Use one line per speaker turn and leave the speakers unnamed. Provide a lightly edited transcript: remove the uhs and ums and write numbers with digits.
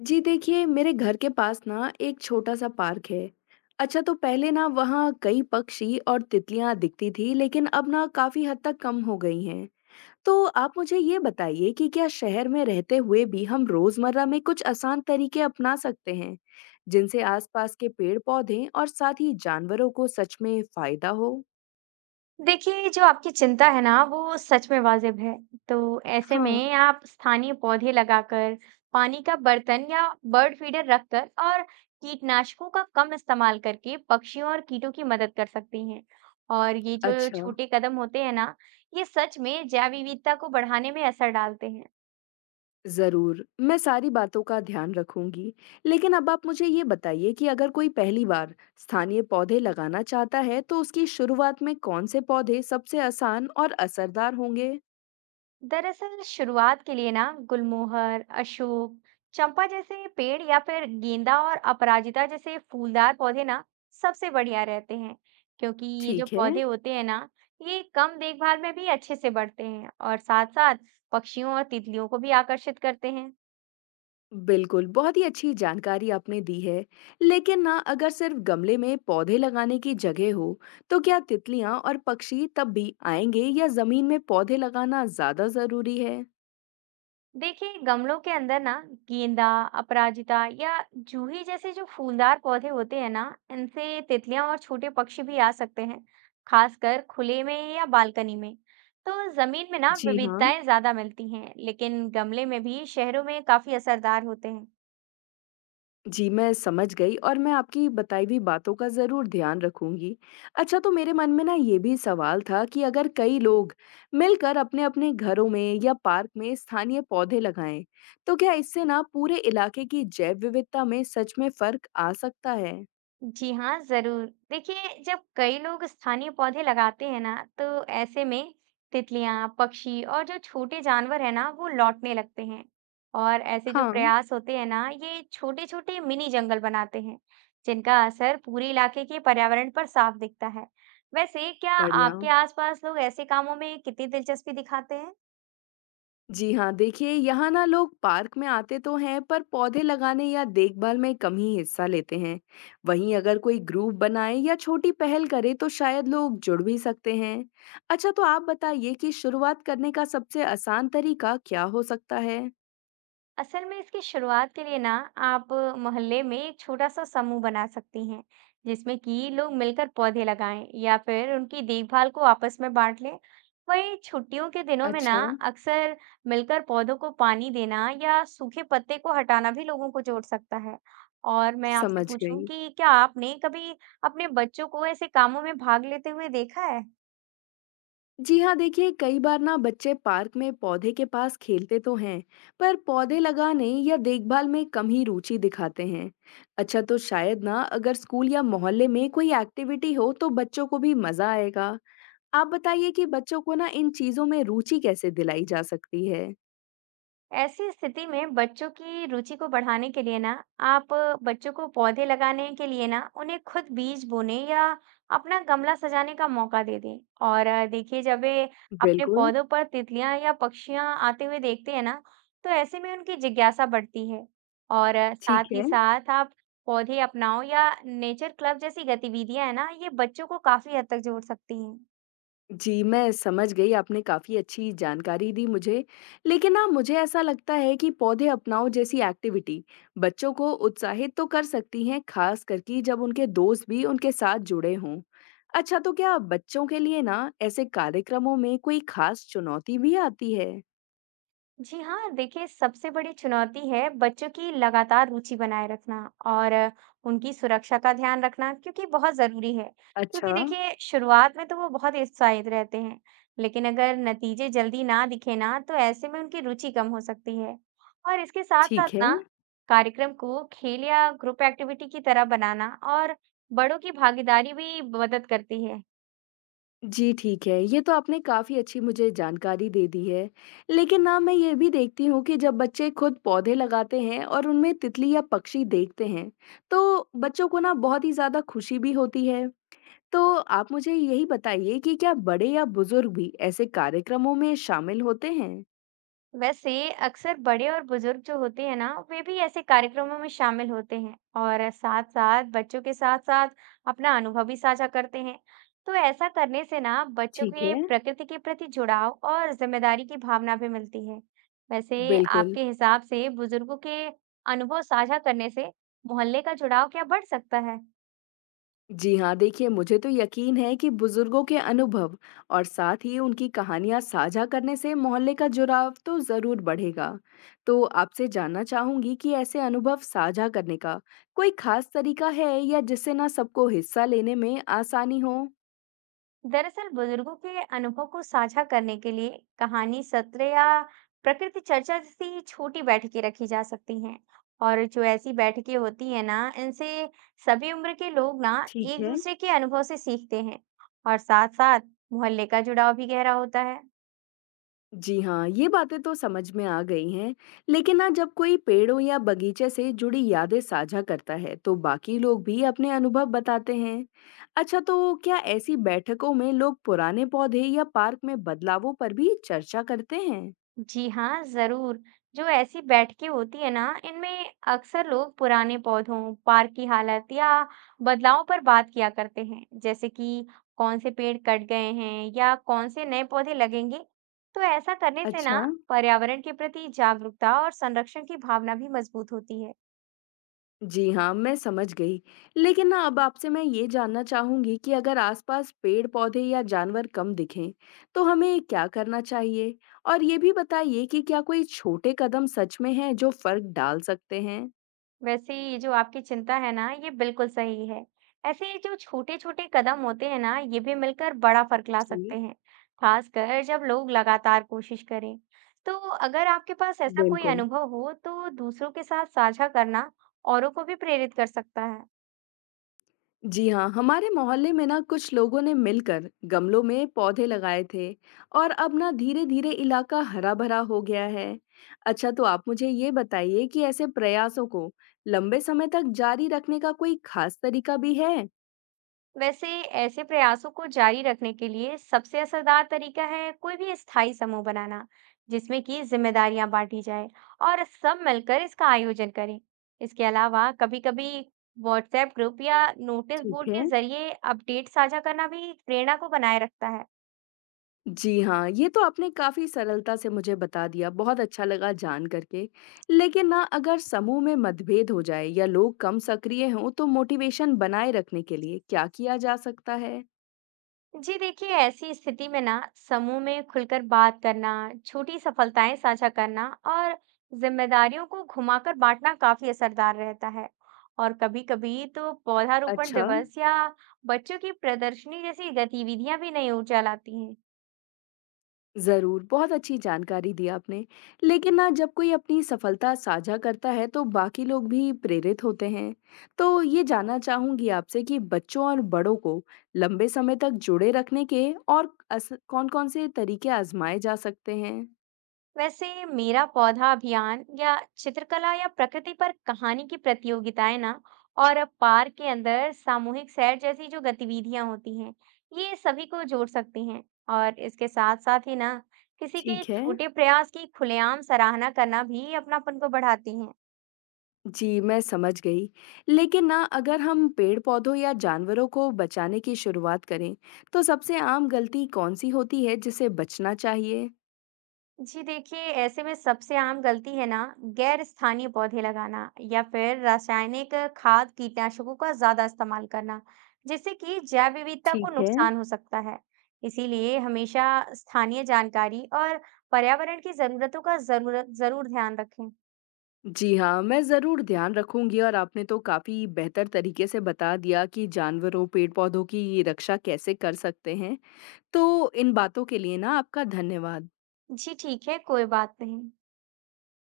जी देखिए, मेरे घर के पास ना एक छोटा-सा पार्क है। अच्छा तो पहले ना वहाँ कई पक्षी और तितलियाँ दिखती थी, लेकिन अब ना काफ़ी हद तक कम हो गई हैं। तो आप मुझे ये बताइए कि क्या शहर में रहते हुए भी हम रोज़मर्रा में कुछ आसान तरीके अपना सकते हैं, जिनसे आसपास के पेड़-पौधे और साथ ही जानवरों को सच में फ़ायदा हो?
देखिए, जो आपकी चिंता है ना, वो सच में वाजिब है। तो ऐसे
हाँ।
में आप स्थानीय पौधे लगाकर, पानी का बर्तन या बर्ड फीडर रखकर और कीटनाशकों का कम इस्तेमाल करके पक्षियों और कीटों की मदद कर सकती हैं। और ये जो
अच्छा।
छोटे कदम होते हैं ना, ये सच में जैव विविधता को बढ़ाने में असर डालते हैं।
ज़रूर, मैं सारी बातों का ध्यान रखूंगी। लेकिन अब आप मुझे ये बताइए कि अगर कोई पहली बार स्थानीय पौधे लगाना चाहता है, तो उसकी शुरुआत में कौन से पौधे सबसे आसान और असरदार होंगे?
दरअसल शुरुआत के लिए ना गुलमोहर, अशोक, चंपा जैसे पेड़ या फिर गेंदा और अपराजिता जैसे फूलदार पौधे ना सबसे बढ़िया रहते हैं क्योंकि ये जो
ठीक है।
पौधे होते हैं ना ये कम देखभाल में भी अच्छे से बढ़ते हैं और साथ साथ पक्षियों और तितलियों को भी आकर्षित करते हैं।
बिल्कुल, बहुत ही अच्छी जानकारी आपने दी है। लेकिन ना अगर सिर्फ गमले में पौधे लगाने की जगह हो, तो क्या तितलियां और पक्षी तब भी आएंगे या जमीन में पौधे लगाना ज़्यादा ज़रूरी है?
देखिए गमलों के अंदर ना गेंदा, अपराजिता या जूही जैसे जो फूलदार पौधे होते हैं ना, इनसे तितलियां और छोटे पक्षी भी आ सकते हैं, खासकर खुले में या बालकनी में। तो जमीन में ना
जी हाँ।
विविधताएं ज्यादा मिलती हैं, लेकिन गमले में भी शहरों में काफी असरदार होते हैं।
जी, मैं समझ गई और मैं आपकी बताई हुई बातों का ज़रूर ध्यान रखूँगी। अच्छा तो मेरे मन में ना ये भी सवाल था कि अगर कई लोग मिलकर अपने-अपने घरों में या पार्क में स्थानीय पौधे लगाएँ, तो क्या इससे ना पूरे इलाके की जैव विविधता में सच में फ़र्क आ सकता है?
जी हाँ, ज़रूर। देखिए, जब कई लोग स्थानीय पौधे लगाते हैं ना, तो ऐसे में तितलियाँ, पक्षी और जो छोटे जानवर हैं ना, वो लौटने लगते हैं। और ऐसे जो
हाँ।
प्रयास होते हैं ना, ये छोटे-छोटे मिनी जंगल बनाते हैं, जिनका असर पूरे इलाके के पर्यावरण पर साफ दिखता है। वैसे, क्या
बढ़िया।
आपके आसपास लोग ऐसे कामों में कितनी दिलचस्पी दिखाते हैं?
जी हाँ, देखिए यहाँ ना लोग पार्क में आते तो हैं पर पौधे लगाने या देखभाल में कम ही हिस्सा लेते हैं। वहीं अगर कोई ग्रुप बनाए या छोटी पहल करे तो शायद लोग जुड़ भी सकते हैं। अच्छा, तो आप बताइए कि शुरुआत करने का सबसे आसान तरीका क्या हो सकता है?
असल में इसकी शुरुआत के लिए ना आप मोहल्ले में एक छोटा सा समूह बना सकती हैं जिसमें कि लोग मिलकर पौधे लगाएं या फिर उनकी देखभाल को आपस में बांट लें। वहीं छुट्टियों के दिनों में ना
अच्छा।
अक्सर मिलकर पौधों को पानी देना या सूखे पत्ते को हटाना भी लोगों को जोड़ सकता है। और मैं आपसे
समझ
पूछूं
गई।
कि क्या आपने कभी अपने बच्चों को ऐसे कामों में भाग लेते हुए देखा है?
जी हाँ, देखिए कई बार ना बच्चे पार्क में पौधे के पास खेलते तो हैं पर पौधे लगाने या देखभाल में कम ही रुचि दिखाते हैं। अच्छा, तो शायद ना अगर स्कूल या मोहल्ले में कोई एक्टिविटी हो तो बच्चों को भी मजा आएगा। आप बताइए कि बच्चों को ना इन चीजों में रुचि कैसे दिलाई जा सकती है?
ऐसी स्थिति में बच्चों की रुचि को बढ़ाने के लिए ना आप बच्चों को पौधे लगाने के लिए ना उन्हें खुद बीज बोने या अपना गमला सजाने का मौका दे दें। और देखिए जब वे अपने
बिल्कुल।
पौधों पर तितलियां या पक्षियां आते हुए देखते हैं ना तो ऐसे में उनकी जिज्ञासा बढ़ती है। और
ठीक
साथ ही
है।
साथ आप पौधे अपनाओ या नेचर क्लब जैसी गतिविधियां है ना ये बच्चों को काफी हद तक जोड़ सकती हैं।
जी, मैं समझ गई, आपने काफ़ी अच्छी जानकारी दी मुझे। लेकिन ना मुझे ऐसा लगता है कि पौधे अपनाओ जैसी एक्टिविटी बच्चों को उत्साहित तो कर सकती हैं, खास करके जब उनके दोस्त भी उनके साथ जुड़े हों। अच्छा, तो क्या बच्चों के लिए ना ऐसे कार्यक्रमों में कोई खास चुनौती भी आती है?
जी हाँ देखिए सबसे बड़ी चुनौती है बच्चों की लगातार रुचि बनाए रखना और उनकी सुरक्षा का ध्यान रखना क्योंकि बहुत जरूरी है।
अच्छा,
क्योंकि देखिए शुरुआत में तो वो बहुत उत्साहित रहते हैं लेकिन अगर नतीजे जल्दी ना दिखे ना तो ऐसे में उनकी रुचि कम हो सकती है। और इसके साथ साथ
ठीक है।
ना कार्यक्रम को खेल या ग्रुप एक्टिविटी की तरह बनाना और बड़ों की भागीदारी भी मदद करती है।
जी, ठीक है। ये तो आपने काफ़ी अच्छी मुझे जानकारी दे दी है। लेकिन ना मैं ये भी देखती हूँ कि जब बच्चे खुद पौधे लगाते हैं और उनमें तितली या पक्षी देखते हैं, तो बच्चों को ना बहुत ही ज़्यादा खुशी भी होती है। तो आप मुझे यही बताइए कि क्या बड़े या बुज़ुर्ग भी ऐसे कार्यक्रमों में शामिल होते हैं?
वैसे अक्सर बड़े और बुजुर्ग जो होते हैं ना वे भी ऐसे कार्यक्रमों में शामिल होते हैं और साथ साथ बच्चों के साथ साथ अपना अनुभव भी साझा करते हैं। तो ऐसा करने से ना बच्चों
ठीक
के
है,
प्रकृति के प्रति जुड़ाव और जिम्मेदारी की भावना भी मिलती है। वैसे
बिल्कुल।
आपके हिसाब से बुजुर्गों के अनुभव साझा करने से मोहल्ले का जुड़ाव क्या बढ़ सकता है?
जी हाँ, देखिए मुझे तो यकीन है कि बुजुर्गों के अनुभव और साथ ही उनकी कहानियाँ साझा करने से मोहल्ले का जुड़ाव तो ज़रूर बढ़ेगा। तो आपसे जानना चाहूंगी कि ऐसे अनुभव साझा करने का कोई खास तरीका है या जिससे ना सबको हिस्सा लेने में आसानी हो?
दरअसल बुजुर्गों के अनुभव को साझा करने के लिए कहानी सत्र या प्रकृति चर्चा जैसी छोटी बैठकें रखी जा सकती हैं। और जो ऐसी बैठकें होती है ना इनसे सभी उम्र के लोग ना
ठीक
एक
है।
दूसरे के अनुभव से सीखते हैं और साथ साथ मोहल्ले का जुड़ाव भी गहरा होता है।
जी हाँ, ये बातें तो समझ में आ गई हैं, लेकिन ना जब कोई पेड़ों या बगीचे से जुड़ी यादें साझा करता है, तो बाकी लोग भी अपने अनुभव बताते हैं। अच्छा, तो क्या ऐसी बैठकों में लोग पुराने पौधे या पार्क में बदलावों पर भी चर्चा करते हैं?
जी हाँ, जरूर। जो ऐसी बैठकें होती है ना, इनमें अक्सर लोग पुराने पौधों, पार्क की हालत या बदलाव पर बात किया करते हैं, जैसे कि कौन से पेड़ कट गए हैं या कौन से नए पौधे लगेंगे। तो ऐसा करने से ना
अच्छा।
पर्यावरण के प्रति जागरूकता और संरक्षण की भावना भी मजबूत होती है।
जी हाँ, मैं समझ गई। लेकिन ना अब आपसे मैं ये जानना चाहूँगी कि अगर आसपास पेड़-पौधे या जानवर कम दिखें, तो हमें क्या करना चाहिए? और ये भी बताइए कि क्या कोई छोटे कदम सच में हैं जो फ़र्क डाल सकते हैं?
वैसे ये जो आपकी चिंता है ना ये बिल्कुल सही है। ऐसे ही जो छोटे छोटे कदम होते हैं ना ये भी मिलकर बड़ा फर्क ला
जी।
सकते हैं, खासकर जब लोग लगातार कोशिश करें। तो अगर आपके पास ऐसा कोई
बिल्कुल।
अनुभव हो तो दूसरों के साथ साझा करना औरों को भी प्रेरित कर सकता है।
जी हाँ, हमारे मोहल्ले में ना कुछ लोगों ने मिलकर गमलों में पौधे लगाए थे और अब ना धीरे धीरे इलाका हरा भरा हो गया है। अच्छा, तो आप मुझे ये बताइए कि ऐसे प्रयासों को लंबे समय तक जारी रखने का कोई खास तरीका भी है?
वैसे ऐसे प्रयासों को जारी रखने के लिए सबसे असरदार तरीका है कोई भी स्थायी समूह बनाना जिसमें कि जिम्मेदारियां बांटी जाए और सब मिलकर इसका आयोजन करें। इसके अलावा कभी-कभी व्हाट्सएप ग्रुप या नोटिस
ठीक
बोर्ड
है।
के जरिए अपडेट साझा करना भी प्रेरणा को बनाए रखता है।
जी हाँ, ये तो आपने काफी सरलता से मुझे बता दिया, बहुत अच्छा लगा जान करके। लेकिन ना अगर समूह में मतभेद हो जाए या लोग कम सक्रिय हों तो मोटिवेशन बनाए रखने के लिए क्या किया जा सकता है?
जी देखिए ऐसी स्थिति में ना समूह में खुलकर बात करना, छोटी सफलताएं साझा करना और जिम्मेदारियों को घुमाकर बांटना काफी असरदार रहता है। और कभी-कभी तो पौधारोपण
अच्छा।
दिवस या बच्चों की प्रदर्शनी जैसी गतिविधियां भी नई ऊर्जा लाती हैं।
ज़रूर, बहुत अच्छी जानकारी दी आपने। लेकिन ना जब कोई अपनी सफलता साझा करता है तो बाकी लोग भी प्रेरित होते हैं। तो ये जानना चाहूँगी आपसे कि बच्चों और बड़ों को लंबे समय तक जुड़े रखने के और अस कौन-कौन से तरीके आज़माए जा सकते हैं?
वैसे मेरा पौधा अभियान या चित्रकला या प्रकृति पर कहानी की प्रतियोगिताएं ना और पार्क के अंदर सामूहिक सैर जैसी जो गतिविधियां होती हैं ये सभी को जोड़ सकती हैं। और इसके साथ साथ ही ना किसी के
ठीक है।
छोटे प्रयास की खुलेआम सराहना करना भी अपनापन को बढ़ाती है।
जी, मैं समझ गई। लेकिन ना अगर हम पेड़-पौधों या जानवरों को बचाने की शुरुआत करें, तो सबसे आम गलती कौन-सी होती है जिसे बचना चाहिए?
जी देखिए ऐसे में सबसे आम गलती है ना गैर स्थानीय पौधे लगाना या फिर रासायनिक खाद कीटनाशकों का ज्यादा इस्तेमाल करना जिससे कि जैव विविधता
ठीक
को
है।
नुकसान हो सकता है। इसीलिए हमेशा स्थानीय जानकारी और पर्यावरण की जरूरतों का जरूरत जरूर ध्यान रखें।
जी हाँ, मैं ज़रूर ध्यान रखूँगी और आपने तो काफ़ी बेहतर तरीके से बता दिया कि जानवरों, पेड़-पौधों की रक्षा कैसे कर सकते हैं। तो इन बातों के लिए ना आपका धन्यवाद।
जी ठीक है कोई बात नहीं।